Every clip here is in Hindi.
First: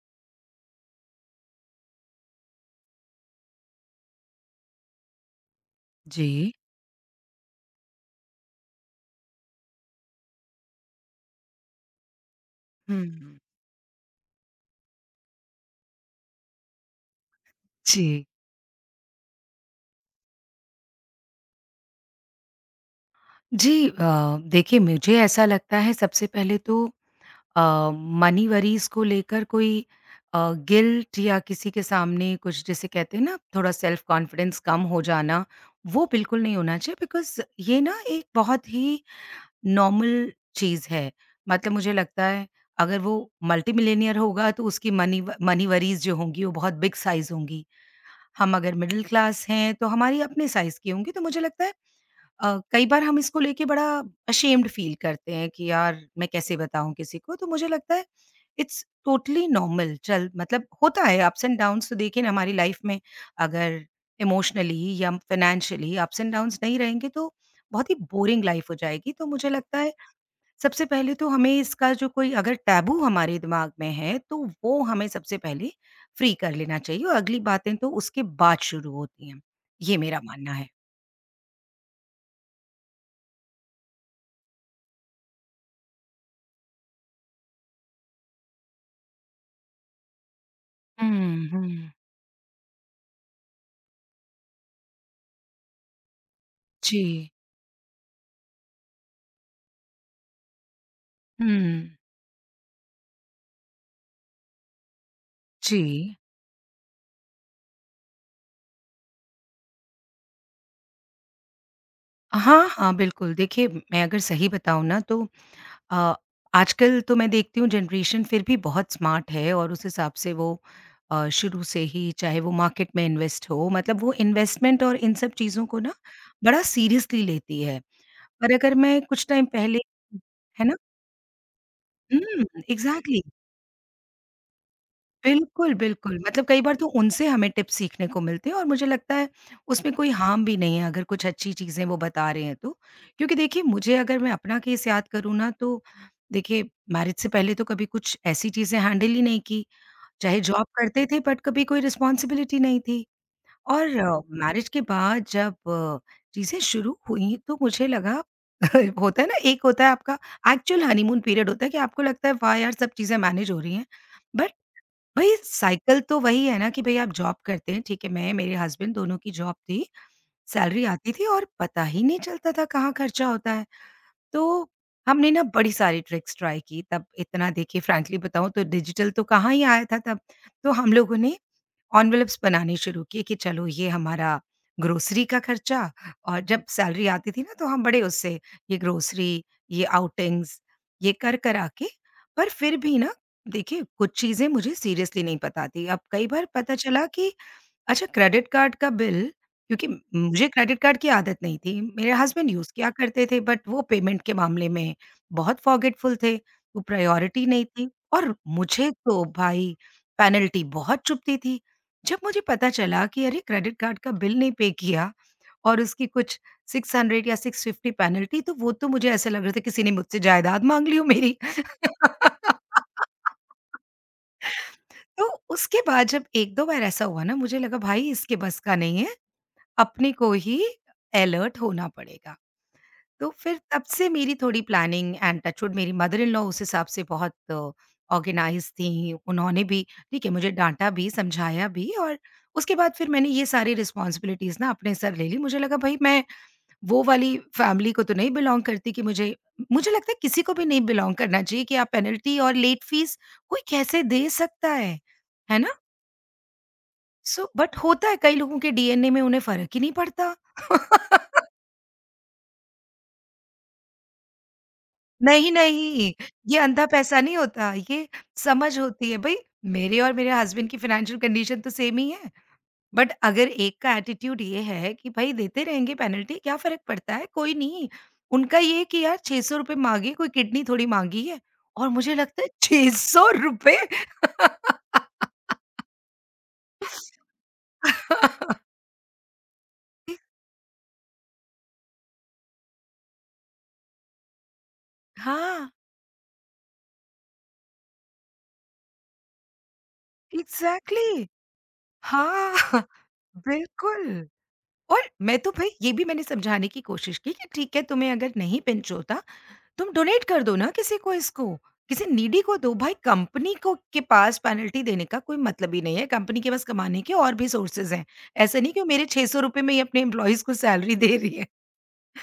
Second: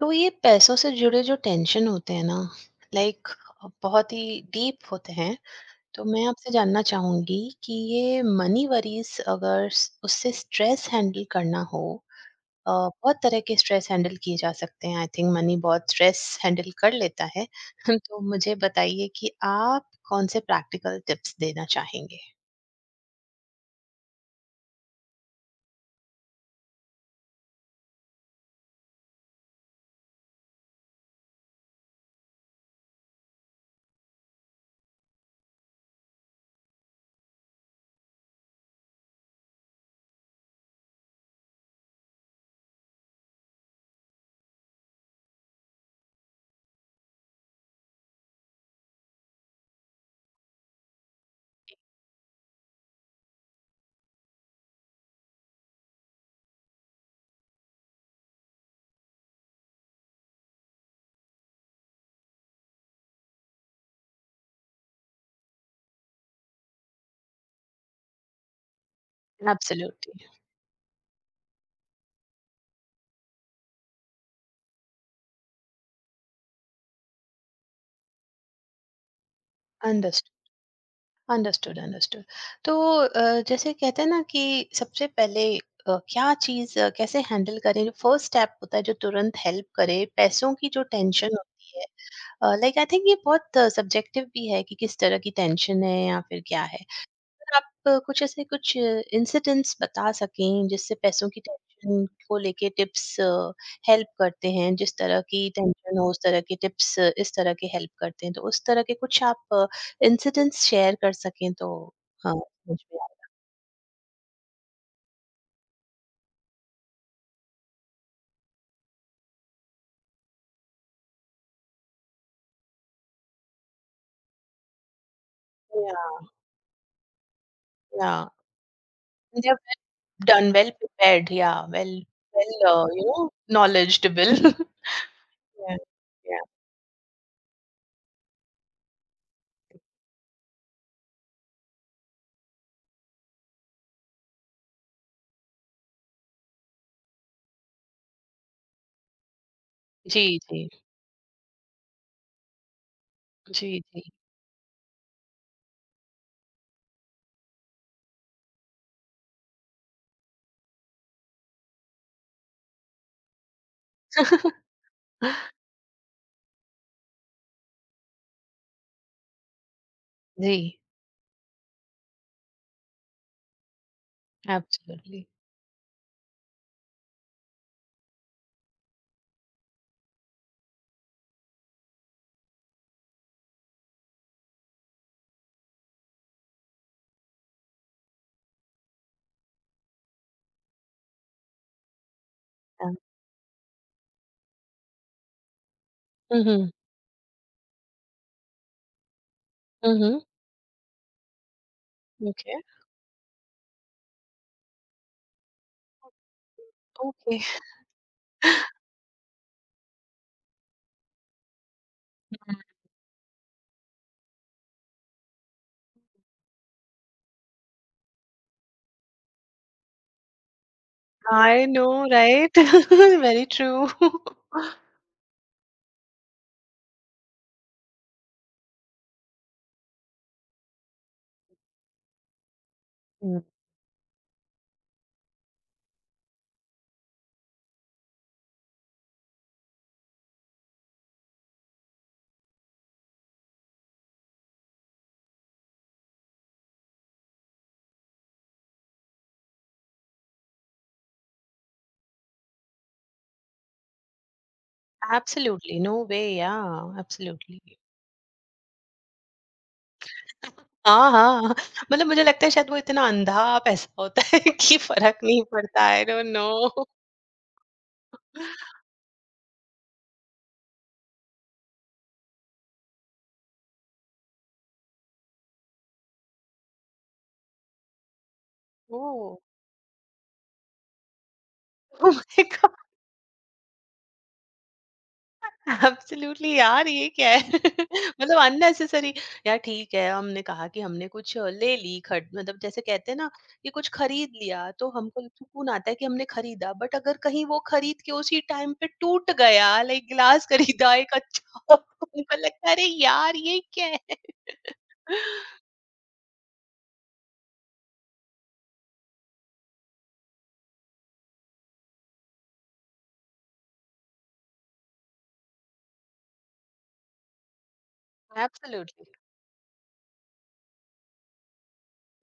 तो ये पैसों से जुड़े जो टेंशन होते हैं ना, लाइक बहुत ही डीप होते हैं। तो मैं आपसे जी। जानना चाहूंगी कि ये मनी वरीज अगर उससे स्ट्रेस हैंडल करना हो। बहुत हुँ। तरह के स्ट्रेस हैंडल किए जा सकते हैं, आई थिंक मनी बहुत स्ट्रेस हैंडल कर लेता है। तो जी। मुझे बताइए कि आप कौन से प्रैक्टिकल टिप्स देना चाहेंगे। जी देखिए मुझे ऐसा लगता है सबसे पहले तो अ, मनी वरीज़ को लेकर कोई गिल्ट या किसी के सामने कुछ जिसे कहते हैं ना, थोड़ा सेल्फ कॉन्फिडेंस कम हो जाना, वो बिल्कुल नहीं होना चाहिए। बिकॉज़ ये ना एक बहुत ही नॉर्मल चीज़ है। मतलब मुझे लगता है अगर वो मल्टीमिलियनेयर होगा तो उसकी मनी वरीज़ जो होंगी वो बहुत बिग साइज़ होंगी। हम अगर मिडल क्लास हैं तो हमारी अपने साइज़ की होंगी। तो मुझे लगता है कई बार हम इसको लेके बड़ा अशेम्ड फील करते हैं कि यार मैं कैसे बताऊँ किसी को? तो मुझे लगता है इट्स टोटली नॉर्मल। चल मतलब होता है अप्स एंड डाउन्स। तो देखिए ना, हमारी लाइफ में अगर इमोशनली या फाइनेंशियली अप्स एंड डाउन्स नहीं रहेंगे तो बहुत ही बोरिंग लाइफ हो जाएगी। तो मुझे लगता है एब्सोल्युटली, सबसे पहले तो हमें इसका, जो कोई अगर टैबू हमारे दिमाग में है, तो वो हमें सबसे पहले फ्री कर लेना चाहिए। और अगली बातें तो उसके बाद शुरू होती हैं। ये मेरा अंडरस्ट मानना है। Understood, understood. तो जैसे कहते हैं ना कि सबसे पहले क्या चीज़, कैसे हैंडल करें, जो फर्स्ट स्टेप होता है जो तुरंत हेल्प करे, पैसों की जो टेंशन हुँ, होती है। हुँ। लाइक आई थिंक ये बहुत सब्जेक्टिव भी है कि किस तरह की टेंशन है या फिर क्या है। जी। आप कुछ ऐसे कुछ इंसिडेंट्स बता सकें जिससे पैसों की हुँ। टेंशन को लेके टिप्स हेल्प करते हैं, जिस तरह की टेंशन हो जी। उस तरह की टिप्स इस तरह के हेल्प करते हैं, तो उस तरह के कुछ आप इंसिडेंट्स शेयर कर सकें तो। हाँ, हाँ, समझ हाँ, में बिल्कुल। देखिए, मैं अगर सही बताऊँ ना, तो अ, आजकल तो मैं देखती हूँ जनरेशन फिर भी बहुत स्मार्ट है और उस हिसाब से वो शुरू से ही, चाहे वो मार्केट में इन्वेस्ट हो, मतलब वो इन्वेस्टमेंट और इन सब चीज़ों को आए। ना बड़ा सीरियसली लेती है। या पर अगर मैं कुछ टाइम they are पहले। well done, है well ना? prepared. Yeah, well, हुँ, well, you exactly. know, knowledgeable. बिल्कुल, Yeah, बिल्कुल। yeah. मतलब कई बार तो उनसे हमें टिप्स सीखने को मिलते हैं और मुझे लगता है उसमें कोई हार्म भी नहीं है, अगर कुछ अच्छी चीज़ें वो बता रहे हैं तो। क्योंकि देखिए, मुझे अगर मैं अपना केस याद करूँ ना, तो देखिए मैरिज से पहले तो कभी कुछ ऐसी चीज़ें हैंडल ही नहीं की। जी चाहे जॉब जी करते थे बट कभी कोई रिस्पॉन्सिबिलिटी नहीं थी। जी और जी। मैरिज के बाद जब चीज़ें शुरू हुई तो मुझे लगा होता है ना, एक होता है आपका एक्चुअल हनीमून पीरियड। होता है कि आपको लगता है वाह यार! सब चीज़ें मैनेज हो रही हैं। बट भई साइकिल तो वही है ना, कि भई आप जॉब करते हैं, ठीक है, मैं, मेरे हस्बैंड दोनों की जॉब थी, जी। सैलरी आती थी और पता ही नहीं चलता था कहाँ खर्चा होता है। तो Absolutely. हमने ना बड़ी सारी ट्रिक्स ट्राई की। तब इतना, देखिए फ्रैंकली बताऊँ, तो डिजिटल तो कहाँ ही आया था तब। तो हम लोगों ने एनवेलप्स बनाने शुरू किए कि चलो ये हमारा ग्रोसरी का खर्चा, और जब सैलरी आती थी ना, तो हम बड़े उससे ये ग्रोसरी, ये आउटिंग्स, ये कर-करा के। पर फिर Yeah. भी ना, देखिए कुछ चीज़ें मुझे सीरियसली नहीं पता थी। अब कई बार Mm-hmm. पता चला कि अच्छा, क्रेडिट कार्ड का बिल। क्योंकि मुझे क्रेडिट कार्ड की आदत नहीं थी, मेरे हस्बैंड Mm-hmm. यूज़ किया करते थे, बट वो पेमेंट के मामले में बहुत फॉरगेटफुल थे, वो Okay. प्रायोरिटी नहीं थी और मुझे तो भाई पेनल्टी बहुत चुभती थी। जब मुझे पता चला कि अरे! क्रेडिट कार्ड का बिल नहीं पे किया और उसकी कुछ 600 या 650 पेनल्टी, तो वो तो मुझे ऐसा लग रहा था किसी ने मुझसे जायदाद माँग ली हो मेरी। I know, right? Very true. तो उसके बाद जब 1-2 बार ऐसा हुआ ना, मुझे लगा भाई इसके बस का नहीं है। अपने को ही अलर्ट होना पड़ेगा। तो हुँ। फिर तब से मेरी थोड़ी प्लानिंग एंड टचवुड, मेरी मदर इन लॉ उस हिसाब से बहुत ऑर्गेनाइज़ थीं। उन्होंने भी, ठीक है, मुझे डाँटा भी, समझाया भी और उसके बाद फिर मैंने ये सारी रिस्पॉन्सिबिलिटीज़ ना अपने सर ले ली। मुझे लगा भई मैं वो वाली फैमिली को तो नहीं बिलॉन्ग करती कि मुझे मुझे लगता है किसी को भी नहीं बिलॉन्ग करना चाहिए कि आप पेनल्टी और लेट फ़ीस कोई कैसे दे सकता है ना? एब्सोल्युटली, नो वे या सो एब्सोल्युटली। बट होता है, कई लोगों के डीएनए में उन्हें फ़र्क ही नहीं पड़ता। हाँ, हाँ, मतलब मुझे लगता है शायद वो इतना अंधा पैसा होता है कि फ़र्क नहीं नहीं, पड़ता। आई नहीं, डोंट ये अंधा नो। पैसा नहीं होता, ये समझ होती है। भई मेरे और मेरे हस्बैंड की फाइनेंशियल कंडीशन तो सेम ही है, बट अगर एक का एटीट्यूड ये है कि भई देते रहेंगे पेनल्टी, क्या फ़र्क पड़ता है, कोई नहीं। उनका ये है कि यार ओह! ₹600 माँगी, कोई किडनी थोड़ी माँगी है और ओह मुझे लगता माय है गॉड! ₹600। एब्सोल्युटली यार, ये क्या है? मतलब अननेसेसरी। यार ठीक है, हमने कहा कि हमने कुछ ले ली खरीद, मतलब जैसे कहते हैं ना कि कुछ खरीद लिया तो हमको एक सुकून हाँ, आता है कि हमने खरीदा, बट अगर कहीं वो खरीद के उसी टाइम पे टूट गया लाइक गिलास खरीदा एक एग्ज़ैक्टली। अच्छा हमको हाँ, लगता है अरे यार, ये क्या है? बिल्कुल। और मैं तो भई ये भी मैंने समझाने की कोशिश की कि ठीक है, तुम्हें अगर नहीं पिंच होता, तुम डोनेट कर दो ना किसी को इसको, किसी नीडी को दो भाई। कंपनी को के पास पेनल्टी देने का कोई मतलब ही नहीं है, कंपनी के पास कमाने के और भी सोर्सेज़ हैं। ऐसा नहीं कि वो मेरे एब्सोल्युटली ₹600 में ही अपने एम्प्लॉयीज़ को सैलरी दे रही है।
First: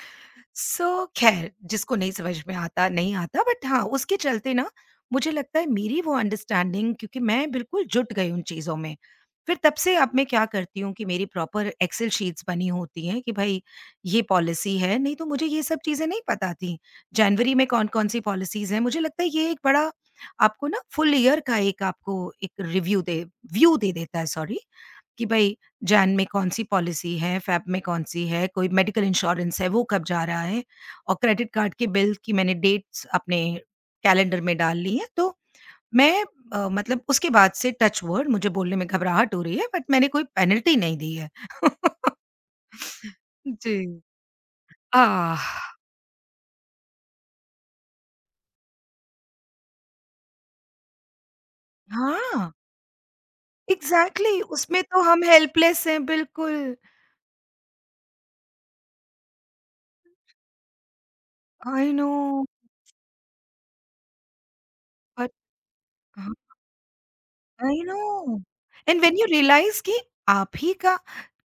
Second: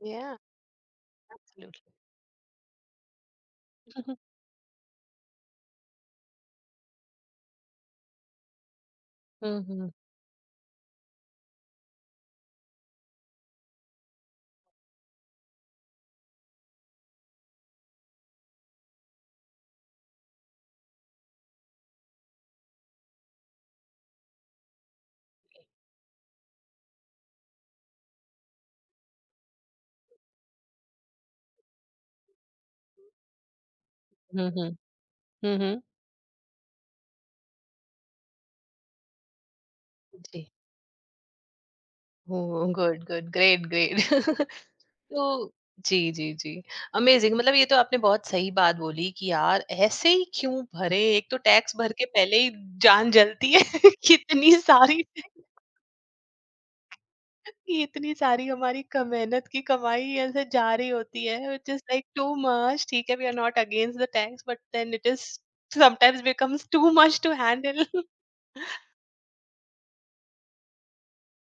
या सो खैर, एब्सोल्युटली। जिसको नहीं समझ में आता नहीं आता, बट हाँ उसके चलते ना, मुझे लगता है मेरी वो अंडरस्टैंडिंग, क्योंकि मैं बिल्कुल जुट गई उन चीज़ों में। फिर तब हम्म। से अब मैं क्या करती हूँ कि मेरी प्रॉपर एक्सेल शीट्स बनी होती हैं कि भई ये पॉलिसी है, नहीं तो मुझे ये सब चीज़ें नहीं पता थी। जनवरी में कौन-कौन सी पॉलिसीज़ हैं, मुझे लगता है ये एक बड़ा आपको ना फुल ईयर का एक आपको एक रिव्यू दे व्यू दे देता है, सॉरी। कि भई जैन में कौन-सी पॉलिसी है, फ़ेब में कौन-सी है, कोई मेडिकल इंश्योरेंस है, वो कब जा रहा है, और क्रेडिट कार्ड के बिल की मैंने डेट्स अपने कैलेंडर में हम्म। डाल ली हैं। तो हम्म। मैं मतलब उसके बाद से टच वुड मुझे बोलने में घबराहट हो रही है, बट मैंने कोई जी, पेनल्टी नहीं दी है। ओ, गुड गुड ग्रेट जी। ग्रेट। आह! तो जी, जी, जी। अमेज़िंग, मतलब ये तो आपने बहुत सही बात बोली कि यार ऐसे ही क्यों भरे? एक तो टैक्स भर के पहले ही हाँ, जान जलती है कि एग्ज़ैक्टली, इतनी उसमें तो सारी, हम हेल्पलेस हैं बिल्कुल। कि इतनी सारी हमारी क मेहनत की कमाई ऐसे जा रही होती है which is I like no, too much. ठीक है, we are not against the tax, but then it is sometimes but becomes too much to I handle. No and when you realise कि आप ही का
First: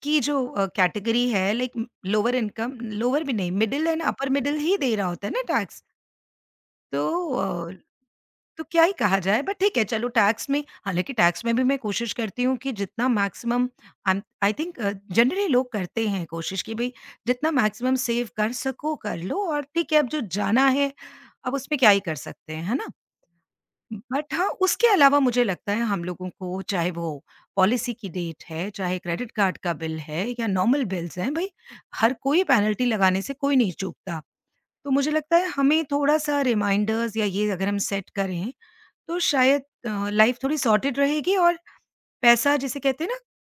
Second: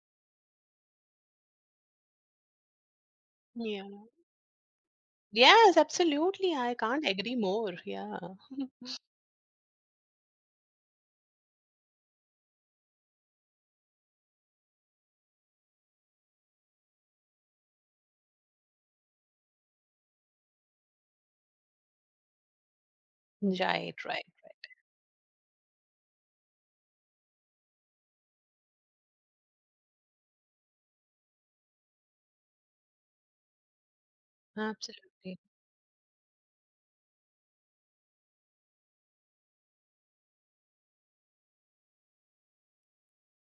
की जो कैटेगरी है लाइक लोअर इनकम, लोअर भी नहीं, या। मिडिल एंड अपर मिडिल ही दे रहा होता है ना Yes, tax. absolutely. I can't तो agree अ, more. Yeah. तो क्या ही कहा जाए, बट ठीक है चलो। टैक्स में, हालांकि टैक्स में भी मैं कोशिश करती हूँ कि जितना मैक्सिमम, आई थिंक जनरली लोग करते हैं कोशिश कि भाई जितना मैक्सिमम सेव कर सको कर लो, और ठीक है अब जो जाना है, अब उसमें क्या ही कर सकते हैं, है ना? Right, right. बट हाँ, उसके अलावा मुझे लगता है हम लोगों को, चाहे वो पॉलिसी की डेट है, चाहे क्रेडिट कार्ड का बिल है या नॉर्मल बिल्स हैं, भई हर कोई पेनल्टी लगाने से कोई नहीं चूकता। तो मुझे लगता Absolutely. है हमें थोड़ा-सा रिमाइंडर्स या ये अगर हम सेट करें, तो शायद लाइफ थोड़ी सॉर्टेड रहेगी और पैसा, जिसे कहते हैं ना,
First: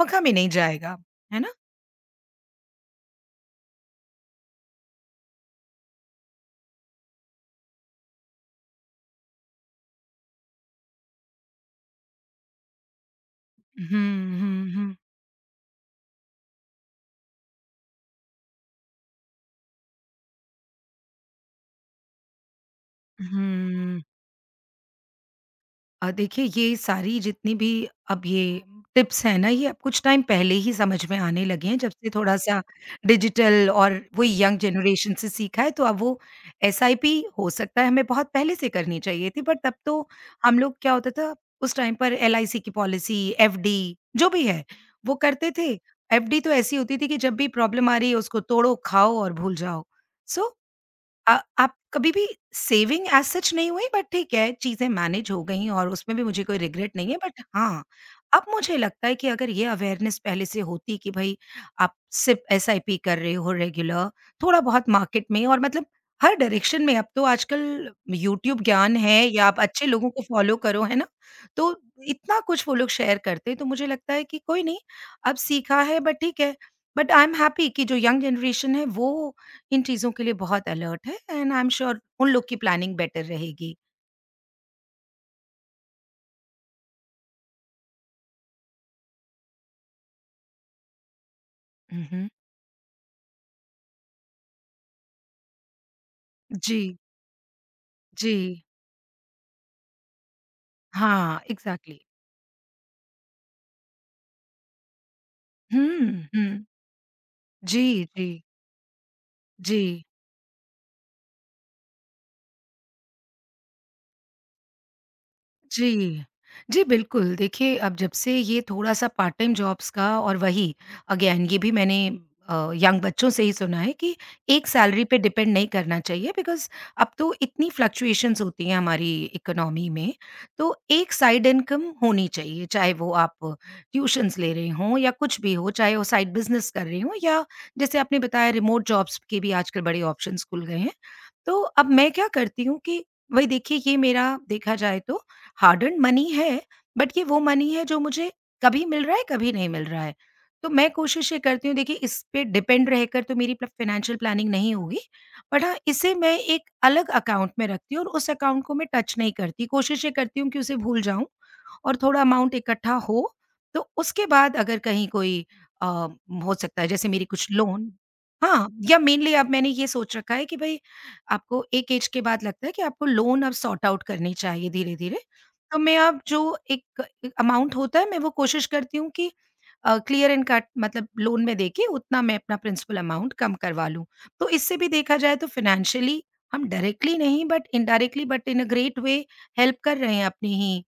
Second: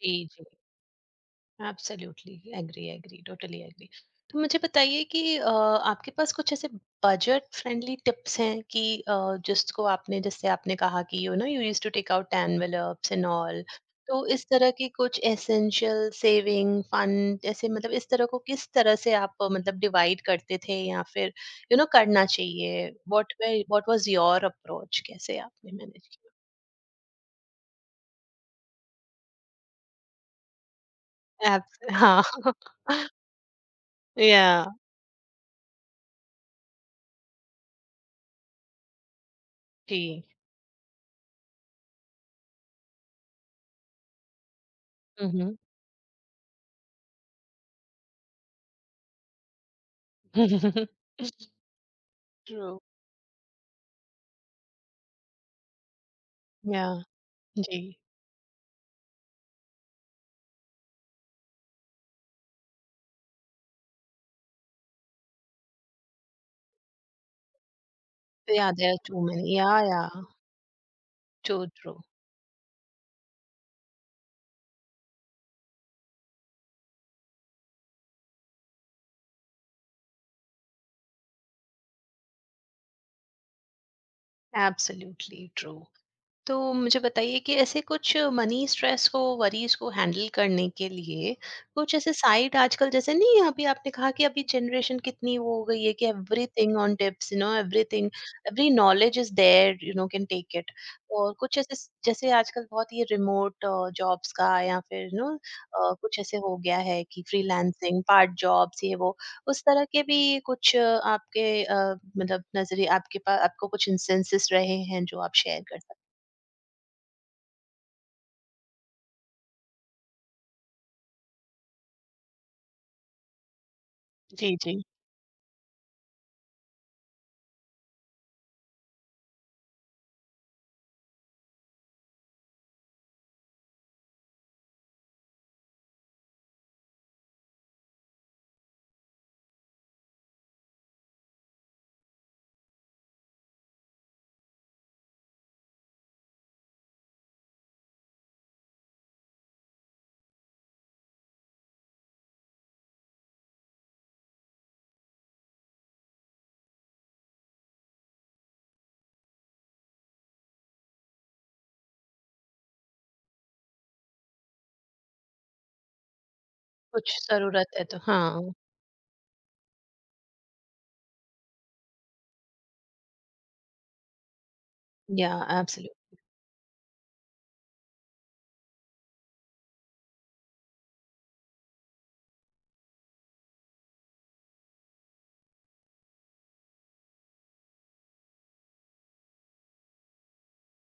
जी, में जी। नहीं जाएगा। है ना? Absolutely agree agree totally agree. तो मुझे बताइए कि आपके पास कुछ ऐसे बजट फ्रेंडली टिप्स हैं कि अ, जिसको आपने, जैसे आपने कहा कि you know you used to take out envelopes and all, तो हुँ, इस तरह हुँ, की हुँ। कुछ एसेंशियल सेविंग फंड ऐसे, मतलब इस तरह को किस तरह से आप मतलब डिवाइड करते थे, या फिर यू नो करना चाहिए? व्हाट वे, व्हाट हुँ। Was your approach? कैसे आपने मैनेज किया? देखिए ये सारी जितनी भी अब ये टिप्स हैं ना, ये अब कुछ टाइम पहले ही समझ में आने लगे हैं, जब से हाँ। थोड़ा-सा डिजिटल और वही यंग या जनरेशन से सीखा है। तो अब वो एसआईपी हो सकता है हमें बहुत पहले से करनी चाहिए थी, बट तब जी तो हम लोग क्या होता था, उस टाइम पर एलआईसी की पॉलिसी, एफडी जो भी है वो करते हम्म। थे। एफडी तो ऐसी होती थी कि जब भी प्रॉब्लम आ रही है, उसको तोड़ो, खाओ और भूल जाओ। सो अ, आप कभी भी True. सेविंग एज़ सच नहीं हुई। बट ठीक है, चीज़ें मैनेज हो गईं और उसमें भी मुझे कोई रिग्रेट Yeah. नहीं है। बट हाँ, Gee. अब मुझे लगता है कि अगर ये अवेयरनेस पहले से होती कि भई आप सिर्फ़ एसआईपी कर रहे हो रेगुलर, थोड़ा-बहुत मार्केट में, और मतलब हर डायरेक्शन में, अब तो आजकल यूट्यूब Yeah, there ज्ञान are है, too या many. आप Yeah, अच्छे yeah. लोगों को फ़ॉलो करो, है ना? Too तो true. इतना कुछ वो लोग शेयर करते हैं, तो मुझे लगता है कि कोई नहीं, अब सीखा है बट ठीक है। बट आई एम हैप्पी कि जो यंग जनरेशन है वो इन चीज़ों के लिए बहुत अलर्ट है, एंड आई एम श्योर उन लोग की प्लानिंग बेटर रहेगी। Absolutely true. तो मुझे बताइए कि ऐसे कुछ मनी स्ट्रेस को वरीज को हैंडल करने के लिए कुछ हुँ, ऐसे हुँ। साइट आजकल, जैसे नहीं, अभी आपने कहा कि अभी जनरेशन कितनी वो हो गई है कि एवरीथिंग ऑन जी, टिप्स, यू नो, एवरीथिंग जी। Every knowledge is there, you know can take it. और हाँ, कुछ ऐसे एग्ज़ैक्टली। जैसे आजकल बहुत ये रिमोट जॉब्स का, या फिर यू नो कुछ हुँ, ऐसे हो हुँ। गया है कि फ्रीलांसिंग जी, जी, पार्ट जॉब्स ये वो, उस जी। तरह के भी कुछ आपके मतलब नजरिए, आपके पास आपको कुछ इंस्टेंसेस रहे हैं जो आप शेयर कर? जी। जी, बिल्कुल। देखिए, अब जब से ये थोड़ा-सा पार्ट टाइम जॉब्स का, और वही अगेन ये भी मैंने यंग बच्चों से ही सुना है कि जी, एक जी, सैलरी पे डिपेंड नहीं करना चाहिए, बिकॉज़ अब तो इतनी फ्लक्चुएशंस होती हैं हमारी इकोनॉमी में। तो एक साइड इनकम होनी चाहिए। चाहे वो आप ट्यूशन्स ले रहे हों या कुछ भी हो, चाहे वो साइड बिज़नेस कर रहे हों, या जैसे आपने बताया रिमोट जॉब्स के भी आजकल बड़े ऑप्शंस खुल गए हैं। तो अब मैं क्या करती हूँ कि वही देखिए, ये मेरा देखा जाए तो हार्ड अर्न्ड मनी है, बट ये वो मनी है जो मुझे कभी मिल रहा है, कभी नहीं मिल रहा है। तो मैं कोशिश ये करती हूँ, देखिए इस पे डिपेंड रहकर तो मेरी प्ल फ़ाइनेंशियल प्लानिंग नहीं होगी, बट हाँ, इसे मैं एक अलग अकाउंट में रखती हूँ और उस अकाउंट को मैं टच नहीं करती। कोशिश ये करती हूँ कि उसे भूल जाऊँ और थोड़ा अमाउंट इकट्ठा हो, तो उसके बाद अगर कहीं कोई अ, हो सकता है जैसे कुछ मेरी कुछ ज़रूरत है लोन, तो हाँ, हाँ, या मेनली अब मैंने ये सोच रखा है कि भई आपको एक ऐज के बाद लगता है कि आपको लोन अब सॉर्ट आउट करनी चाहिए धीरे-धीरे। या तो मैं एब्सोल्यूट अब जो एक अमाउंट होता है, मैं वो कोशिश करती हूँ कि क्लियर एंड कट, मतलब लोन में देके उतना मैं अपना प्रिंसिपल अमाउंट कम करवा लूँ। तो इससे भी देखा जाए तो फाइनेंशियली हम डायरेक्टली नहीं, but indirectly, but in a great way help कर रहे हैं अपनी ही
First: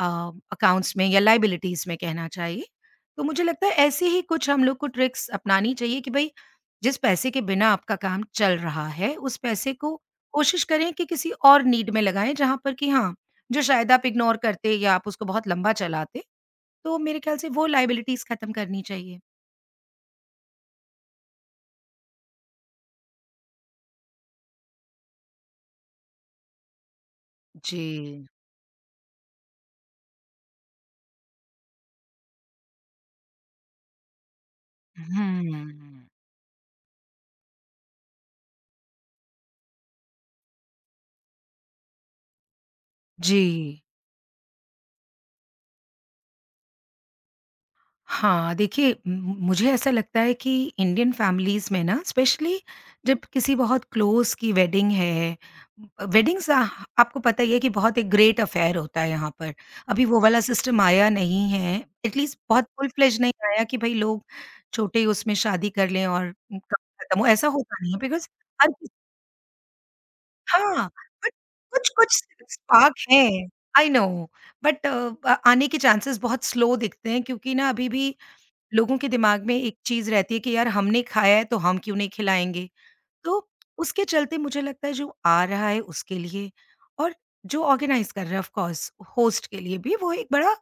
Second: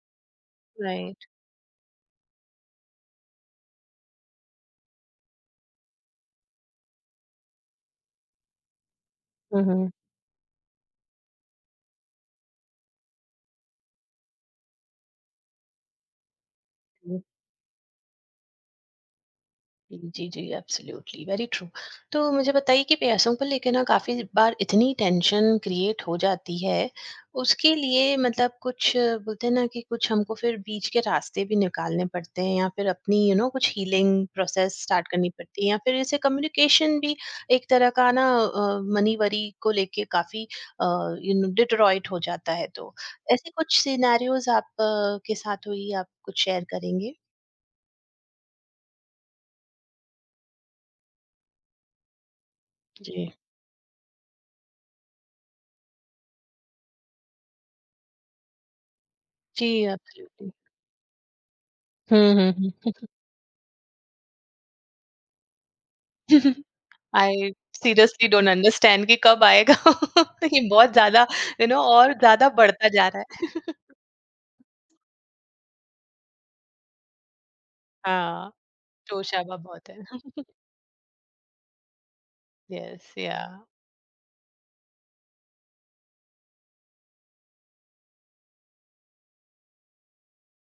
अ, अकाउंट्स में, या राइट। लायबिलिटीज़ में कहना चाहिए। तो मुझे लगता है ऐसे ही कुछ हम लोग को ट्रिक्स अपनानी चाहिए कि भई, जिस पैसे के बिना आपका काम चल रहा है, उस हुँ, पैसे हुँ, को कोशिश करें कि किसी और नीड में लगाएँ, जहाँ पर कि हाँ, जो शायद आप इग्नोर करते या आप उसको बहुत लंबा चलाते, तो हुँ। मेरे ख्याल से वो लायबिलिटीज़ खत्म करनी चाहिए। जी, जी, एब्सोल्युटली, वेरी ट्रू। तो मुझे बताइए कि पैसों को लेके ना काफ़ी बार इतनी टेंशन क्रिएट हो जाती है, उसके लिए जी। मतलब कुछ, बोलते हैं ना कि कुछ हमको फिर बीच के रास्ते भी निकालने पड़ते हैं, या फिर अपनी यू you नो know, कुछ हीलिंग प्रोसेस स्टार्ट करनी हुँ। पड़ती है, या फिर इसे कम्युनिकेशन भी एक तरह का ना, मनी वरी को लेके काफ़ी अ, यू नो डिट्रॉइट हो जाता है तो, जी। ऐसे कुछ सिनेरियोज़ आप के साथ हुई आप कुछ शेयर करेंगे? हाँ, देखिए, म मुझे ऐसा लगता है कि इंडियन फैमिलीज़ में ना, स्पेशली जब जी। किसी बहुत क्लोज़ की वेडिंग है, वेडिंग्स, आह आपको पता ही है कि बहुत एक ग्रेट अफ़ेयर होता है यहाँ पर। जी, अभी वो वाला एब्सोल्युटली। सिस्टम आया नहीं है, हुँ, एटलीस्ट हुँ, बहुत फुल हुँ। फ्लेज नहीं आया कि भई लोग छोटे ही उसमें शादी कर लें और काम खत्म हो, ऐसा आई होता नहीं है सीरियसली बिकॉज़ डोंट हर किस अंडरस्टैंड कि कब आएगा। ये हाँ, बहुत ज़्यादा बट यू नो कुछ-कुछ और ज़्यादा बढ़ता स्पार्क जा है, रहा है। आई नो, बट आने के चांसेस बहुत स्लो दिखते हैं, क्योंकि ना अभी भी हाँ। लोगों के दिमाग में जोशाबा एक बहुत है। चीज़ रहती है कि यार, हमने खाया है तो हम क्यों नहीं खिलाएँगे? यस या तो उसके चलते मुझे लगता है, जो आ रहा है उसके लिए, और जो ऑर्गेनाइज़ कर रहा है, ऑफ कोर्स होस्ट के लिए भी, वो एक बड़ा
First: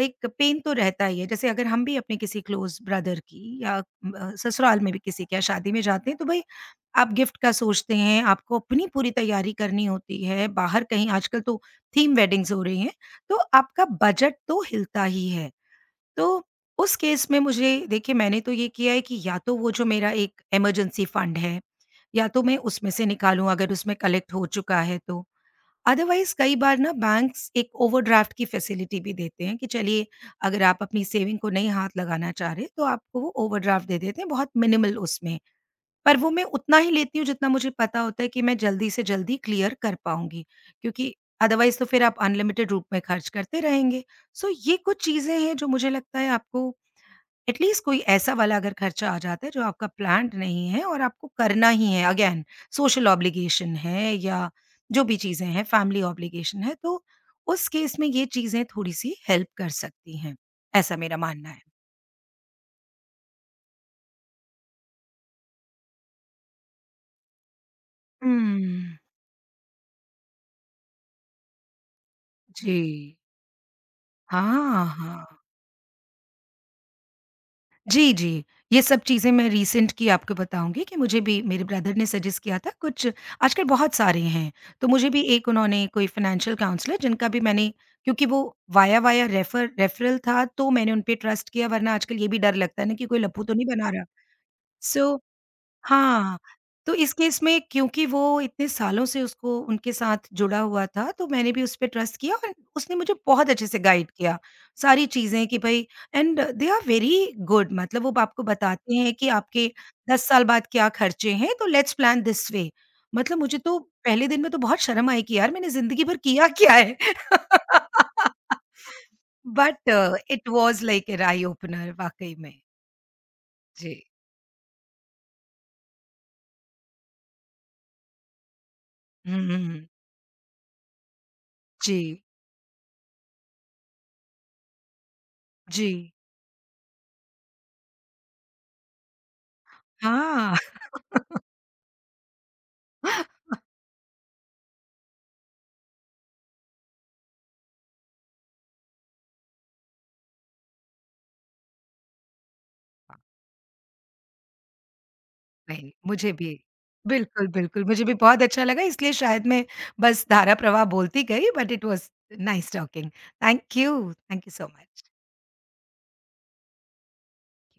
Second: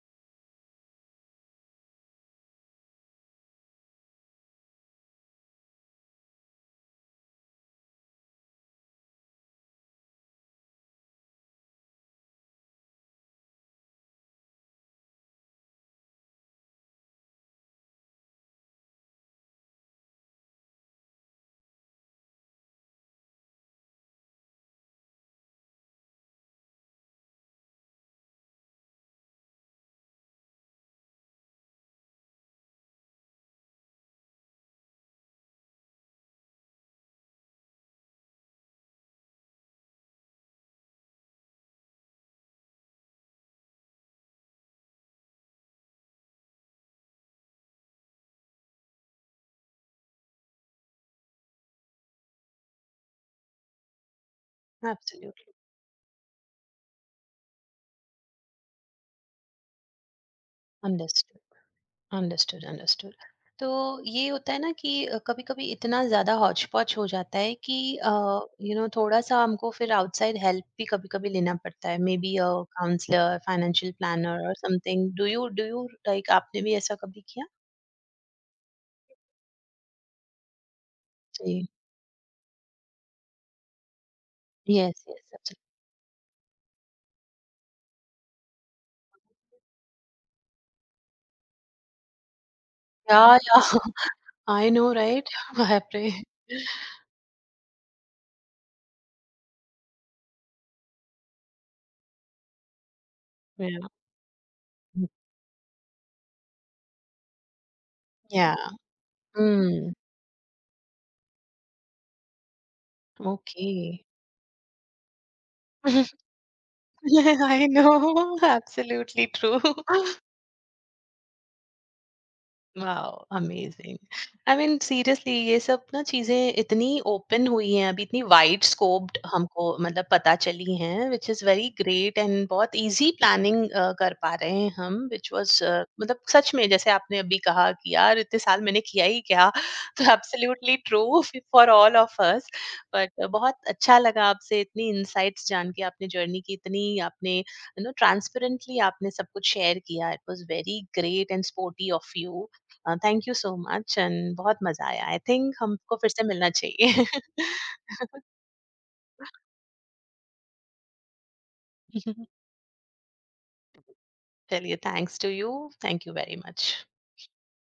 एक पेन तो रहता ही है। जैसे अगर हम भी अपने किसी क्लोज़ ब्रदर की, या ससुराल में भी किसी के यहाँ शादी में जाते हैं, तो भई आप गिफ्ट का सोचते हैं, आपको अपनी पूरी तैयारी करनी होती है, बाहर कहीं आजकल तो थीम वेडिंग्स हो रही हैं, तो आपका बजट तो हिलता ही है। तो उस केस में, मुझे देखिए, मैंने तो ये किया है कि या तो वो जो मेरा एक इमरजेंसी फंड है, या तो मैं उसमें से निकालूँ अगर उसमें कलेक्ट हो चुका है तो। अदरवाइज़ कई बार ना बैंक्स एक ओवरड्राफ्ट की फैसिलिटी भी देते हैं कि चलिए, अगर आप अपनी सेविंग को नहीं हाथ लगाना चाह रहे, तो आपको वो ओवरड्राफ्ट दे देते हैं, बहुत मिनिमल उसमें। पर वो मैं उतना ही लेती हूँ जितना मुझे पता होता है कि मैं जल्दी से जल्दी क्लियर कर पाऊँगी, क्योंकि अदरवाइज़ तो फिर आप अनलिमिटेड रूप में खर्च करते रहेंगे। सो ये कुछ चीज़ें हैं जो मुझे लगता है आपको, एटलीस्ट कोई ऐसा वाला अगर खर्चा आ जाता है जो आपका प्लान्ड नहीं है और आपको करना ही है, अगेन, सोशल ऑब्लिगेशन है, या जो भी चीज़ें एब्सोल्युटली। हैं, फैमिली ऑब्लिगेशन है, तो उस केस में ये चीज़ें थोड़ी-सी हेल्प कर सकती हैं। ऐसा मेरा अंडरस्टूड, मानना है। Understood, understood. तो ये होता है ना कि कभी-कभी इतना ज़्यादा hodgepodge हो जाता है कि यू नो हुँ। थोड़ा-सा हमको फिर आउटसाइड हेल्प भी कभी-कभी लेना पड़ता है। मे बी अ जी। काउंसलर, फाइनेंशियल प्लानर और हाँ, समथिंग। हाँ। डू यू लाइक आपने भी ऐसा कभी किया? जी, जी। ये सब चीज़ें मैं रिसेंट की आपको बताऊँगी कि मुझे भी मेरे जी। ब्रदर ने सजेस्ट किया था कुछ, आजकल बहुत सारे हैं। तो यस, मुझे भी एक यस। उन्होंने कोई फाइनेंशियल काउंसलर जिनका भी मैंने, क्योंकि वो वाया वाया रेफरल था, तो मैंने उन पे ट्रस्ट किया, वरना आजकल ये भी डर लगता है ना कि कोई Yeah, लप्पू तो yeah. नहीं बना रहा। I know, so right? Barre! हाँ, तो इस केस में, क्योंकि वो इतने सालों से उसको उनके साथ जुड़ा हुआ था, तो मैंने भी उस पे ट्रस्ट किया, और उसने मुझे बहुत अच्छे से Yeah. गाइड किया सारी Mm. चीज़ें कि भई, and they are very good, मतलब वो आपको Yeah. बताते हैं कि आपके Mm. 10 साल बाद क्या खर्चे हैं, तो लेट्स प्लान दिस वे। मतलब मुझे तो Okay. पहले दिन में तो बहुत शर्म आई कि यार, मैंने ज़िंदगी भर किया क्या है? I know. Absolutely true. But it was like an eye opener वाक़ई में। वाओ, जी। अमेजिंग। आई मीन सीरियसली ये सब ना चीजें इतनी ओपन हुई हैं अभी, इतनी वाइड स्कोप्ड हुँ, हुँ, हमको हुँ। मतलब पता चली हैं, विच इज वेरी ग्रेट, जी, एंड बहुत इजी प्लानिंग कर पा रहे हैं हम, विच वाज जी। मतलब सच में जैसे आपने अभी कहा कि यार इतने साल मैंने किया ही क्या। तो हाँ। Absolutely true for all of us. But बहुत अच्छा लगा आपसे इतनी इंसाइट्स जान के, आपने जर्नी की इतनी आपने यू नो ट्रांसपेरेंटली आपने सब कुछ शेयर किया, it was very great and sporty of you. Thank you so much, and बहुत मजा आया। आई थिंक नहीं, हमको फिर से मुझे भी मिलना चाहिए। बिल्कुल, बिल्कुल, मुझे भी बहुत अच्छा लगा, इसलिए शायद मैं बस धारा प्रवाह बोलती गई, but it was nice talking. Thank you so चलिए much. Thanks to you. Thank you very much.